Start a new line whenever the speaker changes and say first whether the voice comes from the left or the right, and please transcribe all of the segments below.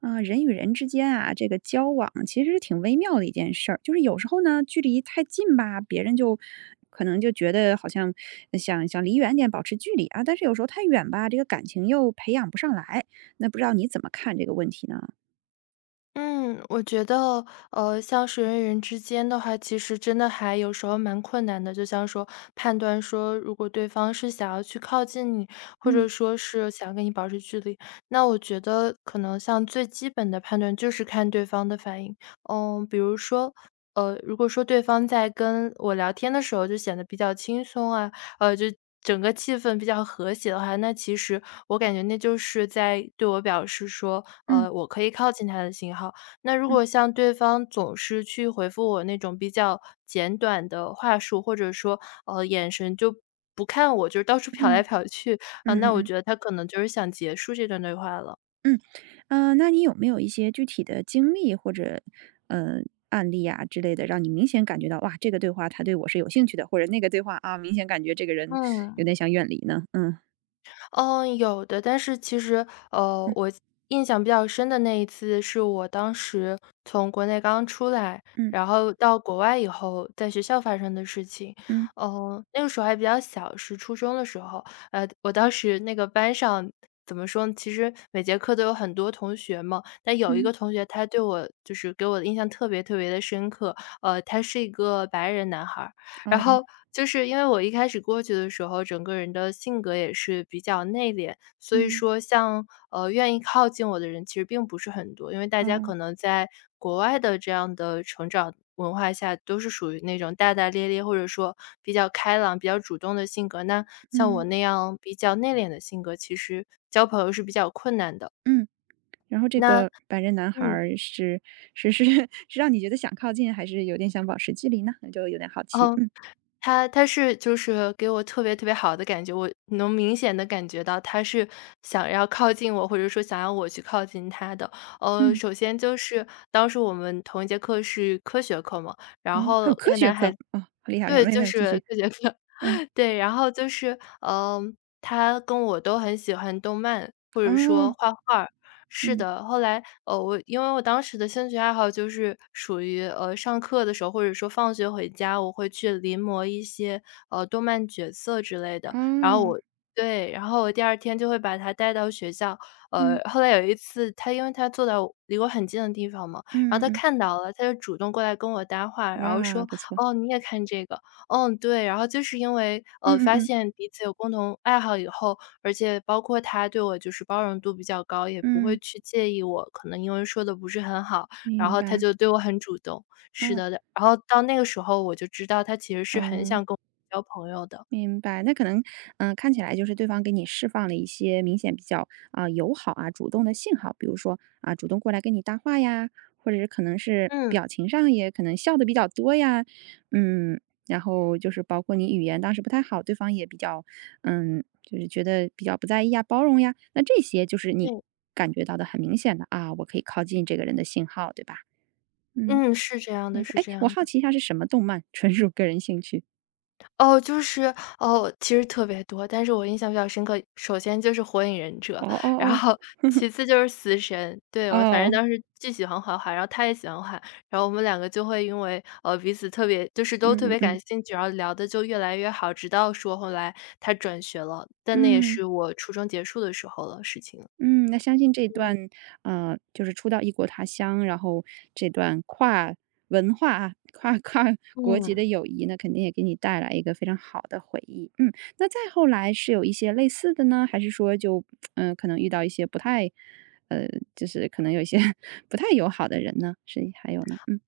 right: 啊，人与人之间啊，这个交往其实是挺微妙的一件事儿。就是有时候呢，距离太近吧，别人就可能就觉得好像想想离远点，保持距离啊。但是有时候太远吧，这个感情又培养不上来。那不知道你怎么看这个问题呢？
left: 嗯，我觉得，像是人与人之间的话，其实真的还有时候蛮困难的。就像说判断说，如果对方是想要去靠近你，或
right: 嗯
left: 者说是想跟你保持距离，那我觉得可能像最基本的判断就是看对方的反应。比如说，如果说对方在跟我聊天的时候就显得比较轻松啊，呃，就整个气氛比较和谐的话，那其实我感觉那就是在对我表示说，
right: 嗯
left: 我可以靠近他的信号。那如
right: 嗯
left: 果像对方总是去回复我那种比较简短的话术，或者说，眼神就不看我，就是到处 瞟来
right: 嗯
left: 瞟去，啊，
right: 嗯
left: 那
right: 嗯
left: 我
right: 嗯
left: 觉得他可能就是想结束这段对话了。
right: 嗯，那你有没有一些具体的经历或者呃案例啊之类的，让你明显感觉到哇，这个对话他对我是有兴趣的，或者那个对话啊，明显感觉这个人有
left: 嗯。
right: 点想远离呢？嗯
left: 嗯，有的，但是其实，呃，
right: 嗯。
left: 我印象比较深的那一次是我当时从国内刚出来，
right: 嗯
left: 然后到国外以后，在学校发生的事情。
right: 嗯
left: 那个时候还比较小，是初中的时候。我当时那个班上怎么说呢，其实每节课都有很多同学嘛，但有一
right: 嗯，
left: 个同学他对我就是给我的印象特别特别的深刻。他是一个白人男孩儿，然
right: 哦，
left: 后就是因为我一开始过去的时候，整个人的性格也是比较内敛，所以
right: 嗯
left: 说像愿意靠近我的人其实并不是很多，因为大家可
right: 哦。
left: 能在国外的这样的成长文化下，都是属于那种大大咧咧或者说比较开朗、比较主动的性格。那像我
right: 嗯。
left: 那样比较内敛的性格，其实交朋友是比较困难的。
right: 嗯，然后这
left: 那
right: 个白人男孩
left: 嗯嗯，
right: 儿是 是让你觉得想靠近，还是有点想保持距离呢？就有点好奇。
left: 哦，
right: 嗯，
left: 他是就是给我特别特别好的感觉，我能明显的感觉到他是想要靠近我，或者说想要我去靠近他的。
right: 嗯，
left: 首先就是当时我们同一节课是科学课嘛，然
right: 哦，
left: 后
right: 还有
left: 那
right: 科
left: 个
right: 学
left: 男孩
right: 课
left: 子，
right: 哦，好厉害，厉害，
left: 对，
right: 妹
left: 就
right: 妹继
left: 是
right: 续。
left: 各节课。
right: 嗯，
left: 对，然后就是，他跟我都很喜欢动漫，或者说
right: 哦，
left: 画画儿，是
right: 嗯
left: 的，后来，因为我当时的兴趣爱好就是属于，上课的时候，或者说放学回家，我会去临摹一些，动漫角色之类的。然后
right: 哦，
left: 我，对，然后我第二天就会把他带到学校。
right: 嗯
left: 后来有一次，因为他坐在离我很近的地方嘛，然后
right: 嗯
left: 他
right: 嗯
left: 看到了，他就主动过来跟我搭话，然后
right: 哇，
left: 说：
right: 不错。
left: “哦，你也看这个？"嗯，对，然后就是因为，
right: 嗯嗯
left: 发
right: 嗯
left: 现彼此有共同爱好以后，而且包括他对我就是包容度比较高，也不会
right: 嗯，
left: 去介意我可能英文说的不是很好，然
right: 明
left: 后他
right: 白
left: 就对我很主动，是
right: 啊，
left: 的的。然后到那个时候我就知道他其实是很
right: 嗯。
left: 想跟我交朋友的。
right: 明白，那可能，嗯、看起来就是对方给你释放了一些明显比较啊、友好啊、主动的信号，比如说啊、主动过来跟你搭话呀，或者是可能是
left: 嗯，
right: 表情上也可能笑的比较多呀，嗯，然后就是包括你语言当时不太好，对方也比较，嗯，就是觉得比较不在意呀、包容呀，那这些就是你
left: 对，
right: 感觉到的很明显的啊，我可以靠近这个人的信号，对吧？嗯，
left: 嗯，是这样
right: 没
left: 的
right: 错。
left: 是
right: 哎，
left: 这
right: 我
left: 样
right: 好
left: 的。
right: 奇一下是什么动漫，纯属个人兴趣。
left: 哦，其实特别多，但是我印象比较深刻，首先就是《火影忍者》，
right: 哦哦
left: 然
right: 哦，
left: 后 其次就是《死神》，对，我反正
right: 哦。
left: 当时既喜欢画画，然后他也喜欢画，然后我们两个就会因为，呃，彼此特别就是都特
right: 嗯嗯
left: 别感
right: 嗯
left: 兴趣，然后聊的就越来越好，直到说后来他转学了，但那也
right: 嗯
left: 是我初中结束的时候了，事情了。
right: 嗯，那相信这段，就是初到异国他乡，然后这段跨文化啊、跨国籍
left: 嗯。
right: 的友谊呢，肯定也给你带来一个非常好的回忆。嗯，那再后来是有一些类似的呢，还是说就，嗯、可能遇到一些不太，呃，就是可能有一些 不太友好的人呢？是还有呢？嗯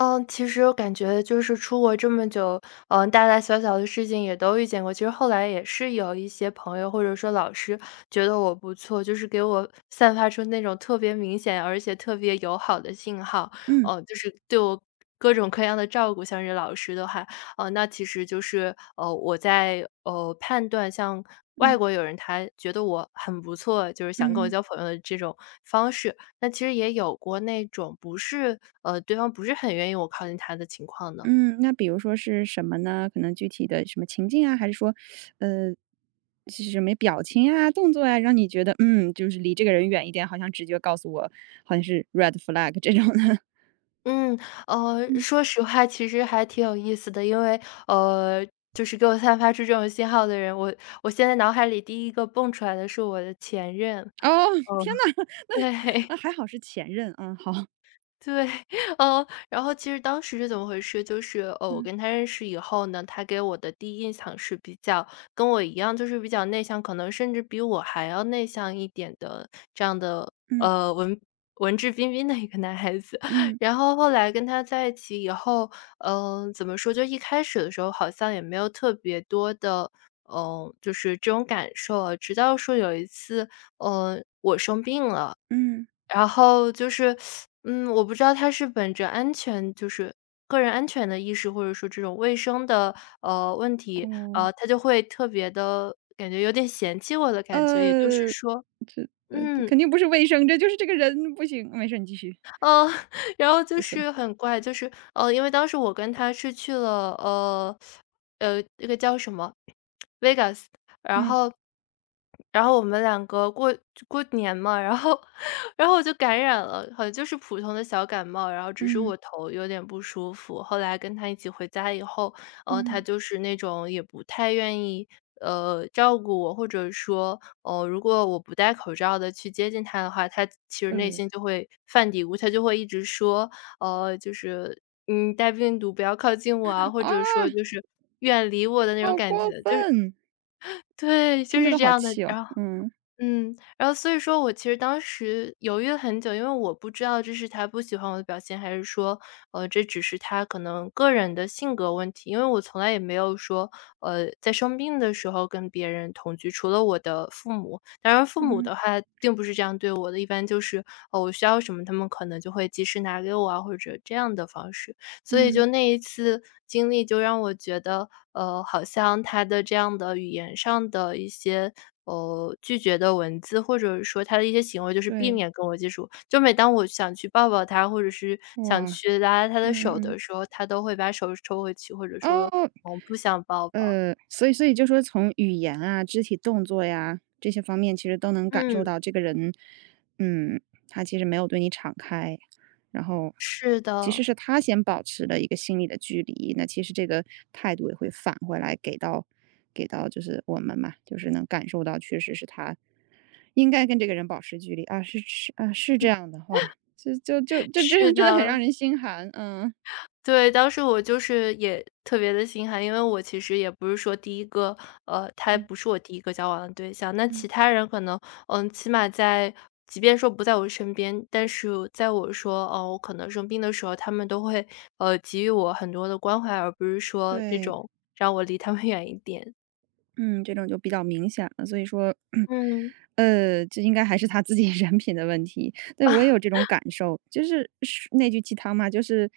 left: 嗯，其实我感觉就是出国这么久，嗯，大大小小的事情也都遇见过。其实后来也是有一些朋友或者说老师觉得我不错，就是给我散发出那种特别明显而且特别友好的信号，
right: 嗯
left: 哦，就是对我各种各样的照顾。像是老师的话，哦，那其实就是我在判断像。外
right: 嗯
left: 国友人他觉得我很不错，就是想跟我
right: 嗯。
left: 交朋友的这种方式，那其实也有过那种不是呃，对方不是很愿意我靠近他的情况呢？
right: 嗯，那比如说是什么呢？可能具体的什么情境啊，还是说，呃，是什么表情啊、动作啊，让你觉得，嗯，就是离这个人远一点，好像直觉告诉我，好像是 red flag 这种的。
left: 嗯，
right: 嗯，
left: 说实话，其实还挺有意思的，因为呃，就是给我散发出这种信号的人，我现在脑海里第一个蹦出来的是我的前任，
right: 哦，
left: 哦，
right: 天呐，
left: 对。
right: 啊，还好是前任啊，好，
left: 对，嗯，然后其实当时是怎么回事？就是，我
right: 嗯
left: 跟他认识以后呢，他给我的第一印象是比较跟我一样，就是比较内向，可能甚至比我还要内向一点的这样的，
right: 嗯
left: 文质彬彬的一个男孩子。
right: 嗯
left: 然后后来跟他在一起以后，怎么说？就一开始的时候好像也没有特别多的，就是这种感受啊，直到说有一次，我生病了。
right: 嗯，
left: 然后就是，嗯，我不知道他是本着安全，个人安全的意识，或者说这种卫生的，问题，
right: 哦，
left: 他就会特别的感觉有点嫌弃我的感觉。也就是
right: 呃，
left: 说嗯。
right: 肯定不是卫生，这就是这个人不行，没事，你继续，
left: 呃，然后就
right: 就死了。
left: 是很怪，就是因为当时我跟他是去了那个叫什么 Vegas,然
right: 嗯
left: 后然后我们两个过年嘛，然后 然后我就感染了，好像就是普通的小感冒，然后只是
right: 嗯
left: 我头有点不舒服。后来跟他一起回家以后，他
right: 嗯，
left: 就是那种也不太愿意照顾我，或者说哦，如果我不戴口罩的去接近他的话，他其实内
right: 呃，
left: 心就会犯嘀咕，他就会一直说，就是"你带病毒不要靠近我啊"，或
right: 啊，
left: 者说就是"不理我"的那种
right: 好
left: 感
right: 过
left: 觉，就是
right: 分，
left: 对，就
right: 听着
left: 是
right: 都
left: 这
right: 好
left: 样的，
right: 气哦，
left: 然后
right: 嗯。
left: 嗯，然后所以说我其实当时犹豫了很久，因为我不知道这是他不喜欢我的表现，还是说，这只是他可能个人的性格问题。因为我从来也没有说，在生病的时候跟别人同居，除了我的父母。当然，父母
right: 嗯，
left: 的话并不是这样对我的，一般就是，我需要什么，他们可能就会及时拿给我啊，或者这样的方式。所以
right: 嗯，
left: 就那一次经历就让我觉得，好像他的这样的语言上的一些，拒绝的文字，或者说他的一些行为，就是避
right: 对，
left: 免跟我接触。就每当我想去抱抱他，或者是想
right: 哇，
left: 去拉拉他
right: 嗯
left: 的
right: 嗯
left: 手
right: 嗯，
left: 的时候，他都会把手抽回去，或者说，
right: 哦。
left: 我不想抱抱。
right: 所以就说从语言啊、肢体动作呀，这些方面其实都能感受
left: 嗯，
right: 到这个人，嗯，他其实没有对你敞开，然后
left: 是
right: 其实
left: 的，
right: 是他先保持了一个心理的距离，那其实这个态度也会返回来给到就是我们嘛，就是能感受到确实是他应该跟这个人保持距离啊，是是啊，是这样的话，就就就 就真的
left: 是
right: 真的很让
left: 的。
right: 人心寒，嗯
left: 对，当时我就是也特别的心寒，因为我其实也不是说第一个他
right: 嗯
left: 不是我第一个交往的对象。那
right: 嗯，
left: 其他人可能，嗯，起码在即便说不在我身边，但是在我说，哦，我可能生病的时候，他们都会，给予我很多的关怀，而不是说那
right: 对。
left: 种让我离他们 远一点。
right: 嗯，这种就比较明显了，所以说，
left: 嗯，
right: 这应该还是他自己 人品的问题。对，我也有这 种感受，就是是那句鸡汤嘛，就是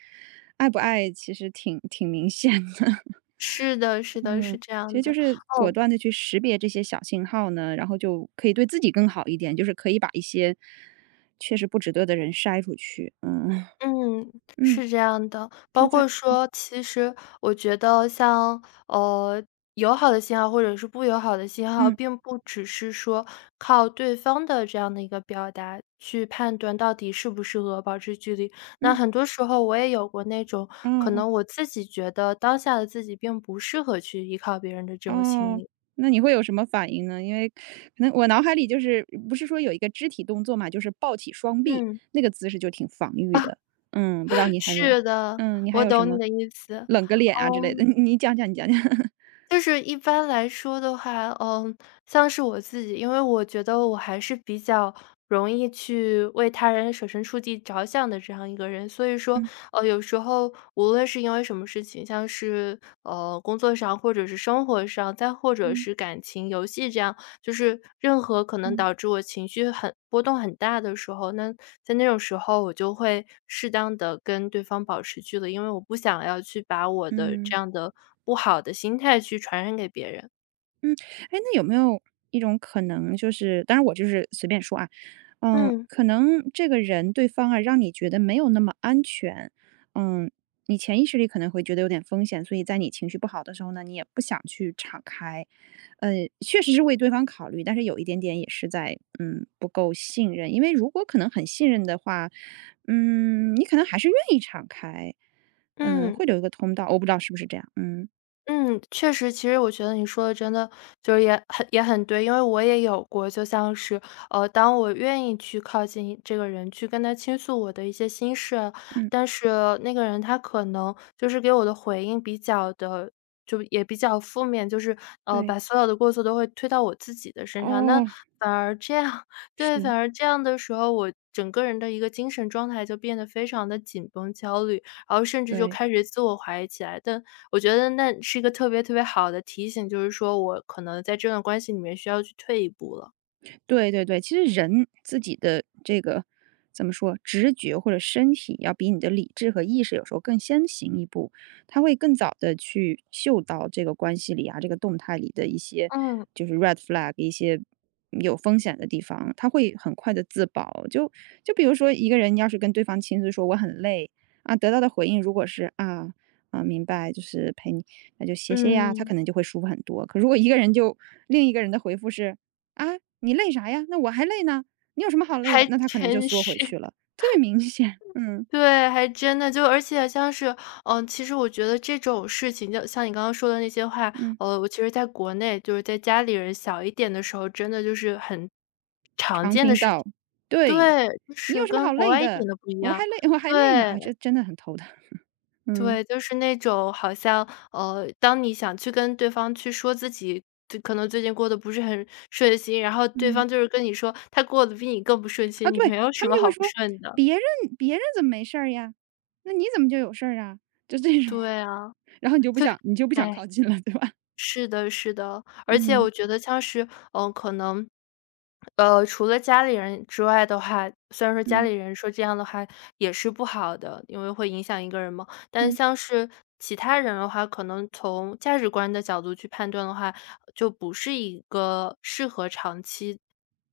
right: 爱不爱其实挺明显的。
left: 是的，是 的，
right: 嗯，
left: 是这
right: 其实
left: 样的。
right: 就是果
left: 哦，
right: 断的去识别这些小信号呢，然后就可以对自己更好一点，就是可以把一些确实不值得的人筛出去。嗯
left: 嗯，
right: 嗯，
left: 是这样的。包
right: 那在
left: 括说，其实我觉得像呃友好的信号或者是不友好的信号，
right: 嗯
left: 并不只是说靠对方的这样的一个表达去判断到底适不适合保持距离。那
right: 嗯
left: 很多时候我也有过那种可
right: 哦。
left: 能我自己觉得当下的自己并不适合去依靠别人的这种心
right: 哦，
left: 理。
right: 那你会有什么反应呢？因为可能我脑海里就是不是说有一个肢体动作嘛，就是抱起双臂，
left: 嗯，
right: 那个姿势就挺防御的。嗯，不知道 你还有没有
left: 是的，
right: 嗯，你还
left: 我
right: 有什
left: 懂你
right: 么
left: 的意思。
right: 冷个脸啊之类的，
left: 嗯。
right: 你讲讲，你讲讲。
left: 就是一般来说的话，嗯，像是我自己，因为我觉得我还是比较容易去为他人设身处地着想的这样一个人，所以说，
right: 嗯
left: 有时候无论是因为什么事情，像是工作上，或者是生活上，再或者
right: 嗯
left: 是感情、游戏这样。就是任何可能
right: 嗯
left: 导致我情绪很波动很大的时候，那在那种时候，我就会适当的跟对方保持距离，因为我不想要去把我的这
right: 嗯。
left: 样的不好的心态去传染给别人。
right: 嗯，哎，那有没有一种可能就是当然我就是随便说啊，嗯，
left: 嗯，
right: 可能这个人对方啊，让你觉得没有那么安全，嗯，你潜意识里可能会觉得有点风险，所以在你情绪不好的时候呢，你也不想去敞开。确实是为对方考虑，但是有一点点也是在，嗯，不够信任。因为如果可能很信任的话，嗯，你可能还是愿意敞开，嗯，
left: 嗯。
right: 会留一个通道，我不知道是不是这样，嗯，
left: 嗯，确实，其实我觉得你说的真的就是也很对，因为我也有过，就像是当我愿意去靠近这个人，去跟他倾诉我的一些心事啊，
right: 嗯，
left: 但是那个人他可能就是给我的回应比较的，就也比较负面，就是
right: 对，
left: 把所有的过错都会推到我自己的身上，那
right: 哦，
left: 反而这样，对，反
right: 是。
left: 而这样的时候，我整个人的一个精神状态就变得非常的紧绷、焦虑，然后甚至就
right: 对，
left: 开始自我怀疑起来。但我觉得那是一个特别特别好的提醒，就是说我可能在这段关系里面需要去退一步了。
right: 对对对，其实人自己的这个怎么说，直觉或者身体要比你的理智和意识有时候更先行一步，他会更早的去嗅到这个关系里啊，这个动态里的一些
left: 嗯
right: 就是 red flag，一些有风险的地方，他会很快的自保。就比如说一个人要是跟对方亲自说我很累啊，得到的回应如果是啊。啊，明白，就是陪你，那就歇歇呀，他
left: 嗯，
right: 可能就会舒服很多。可如果一个人就另一个人的回复是啊，你累啥呀？那我还累呢，你有什么好累
left: 还
right: 的？那他可能就
left: 真
right: 缩回
left: 是，
right: 去了，特别明显。嗯
left: 对，还真的就，而且像是，嗯、其实我觉得这种事情，就像你刚刚说的那些话，
right: 嗯，
left: 我其实在国内，就是在家里人小一点的时候，真的就是很常
right: 常
left: 见的
right: 听
left: 事情，
right: 到。对，
left: 对，就
right: 你有
left: 是
right: 什么
left: 跟
right: 好
left: 国
right: 累
left: 外一
right: 的？
left: 点都不一
right: 我们还
left: 样，
right: 累，我还累呢
left: 对，
right: 啊，这真的很头疼。嗯
left: 对，就是那种好像，当你想去跟对方去说自己就可能最近过得不是很顺心，然后对
right: 嗯
left: 方就是跟你说他过得比你更不顺
right: 啊，
left: 心，你
right: 对
left: 没有
right: 他
left: 什
right: 们
left: 么
right: 就会
left: 好不
right: 说
left: 顺的。
right: 别人别人怎么没事儿呀？那你怎么就有事儿啊？就这种，
left: 对啊，
right: 然后你就不
left: 就，
right: 想你就不想
left: 哎。
right: 靠近了，对吧？
left: 是的是的，而且
right: 嗯
left: 我觉得像是，嗯，可能，除了家里人之外的话，虽然说家
right: 嗯
left: 里人说这样的话也是不好的，因为会影响一个人嘛，但
right: 嗯
left: 像是其他人的话，可能从价值观的角度去判断的话，就不是一个适合长期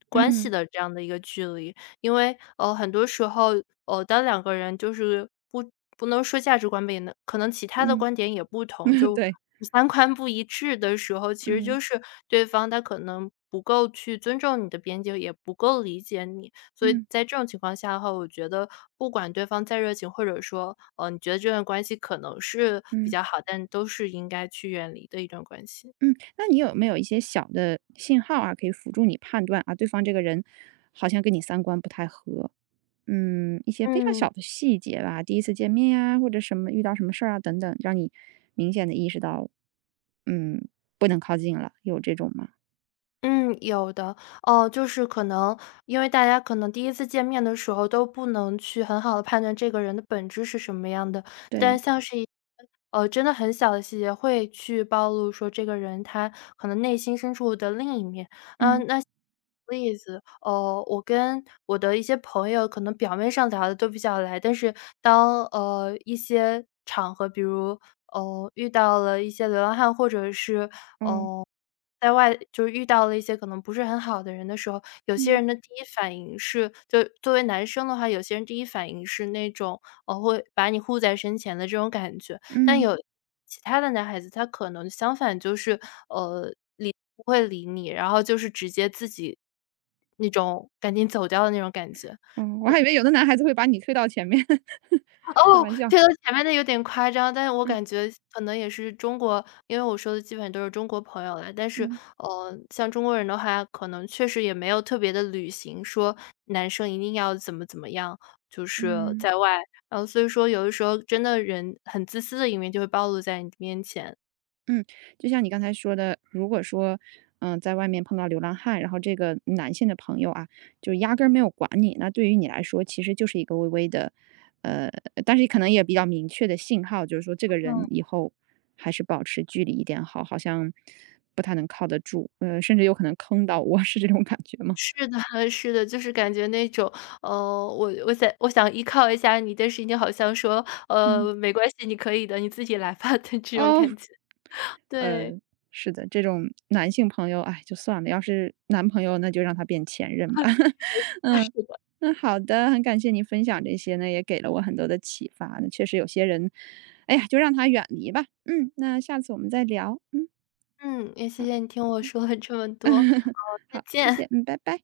left: 关系
right: 嗯
left: 的这样的一个距离。因为，很多时候，当两个人就是不能说价值观不一样，可能其他的
right: 嗯，
left: 观点也不同，就
right: 对，
left: 三观不一致的时候，其实
right: 嗯
left: 就是对方他可能不够去尊重你的边界，也不够理解你。所以
right: 嗯
left: 在这种情况下的话，我觉得不管对方再热情，或者说，你觉得这段关系可能是比
right: 嗯。
left: 较好，但都是应该去远离的一段关系。
right: 嗯，那你有没有一些小的信号啊，可以辅助你判断啊，对方这个人好像跟你三观不太合？嗯，一些非常小
left: 嗯。
right: 的细节吧，第一次见面呀、或者什么遇到什么事儿啊等等，让你明显的意识到，嗯，不能靠近了，有这种吗？
left: 嗯，有的。哦，就是可能因为大家可能第一次见面的时候都不能去很好的判断这个人的本质是什么样的，但
right: 对，
left: 像是一些真的很小的细节会去暴露说这个人他可能内心深处的另一面。
right: 嗯，
left: 嗯，那例子，我跟我的一些朋友可能表面上聊的都比较来，但是当，一些场合，比如，遇到了一些流浪汉，或者是
right: 哦，
left: 在外就是遇到了一些可能不是很好的人的时候，有些
right: 嗯
left: 人的第一反应是就作为男生的话，有些人第一反应是那种，会把你护在身前的这种感觉。但
right: 嗯，
left: 有其他的男孩子，他可能相反就是，理不会理你，然后就是直接自己那种赶紧走掉的那种感觉。
right: 哦，我还以为有的男孩子会把你推到前面，开
left: 哦，
right: 玩笑，
left: 这个前面的有点夸张，但是我
right: 嗯
left: 感觉可能也是中国因为我说的基本都是中国朋友了。但是，
right: 嗯
left: 像中国人的话，可能确实也没有特别的旅行说男生一定要怎么怎么样，就是
right: 嗯。
left: 在外，然后所以说有的时候真的人很自私的一面就会暴露在你面前。
right: 嗯，就像你刚才说的，如果说，嗯、在外面碰到流浪汉，然后这个男性的朋友啊，就压根儿没有管你，那对于你来说，其实就是一个微微的，呃，但是可能也比较明确的信号，就是说这个人
left: 嗯。
right: 以后还是保持距离一点好，好像不太能靠得住，甚至有可能坑到我，是这种感觉吗？
left: 是的 是的，就是感觉那种，我想依靠一下你，但是你好像说，
right: 嗯，
left: 没关系，你可以的，你自己来吧 的这种
right: 哦，
left: 感觉，对。
right: 呃，是的，这种男性朋友，哎，就算了，要是男朋友，那就让他变前任吧。嗯，那好的，很感谢您分享这些呢，也给了我很多的启发。那确实有些人，哎呀，就让他远离吧。嗯，那下次我们再聊。嗯，
left: 嗯，也谢谢你听我说了这么多，再
right: 好，谢
left: 见。
right: 谢，嗯，拜拜。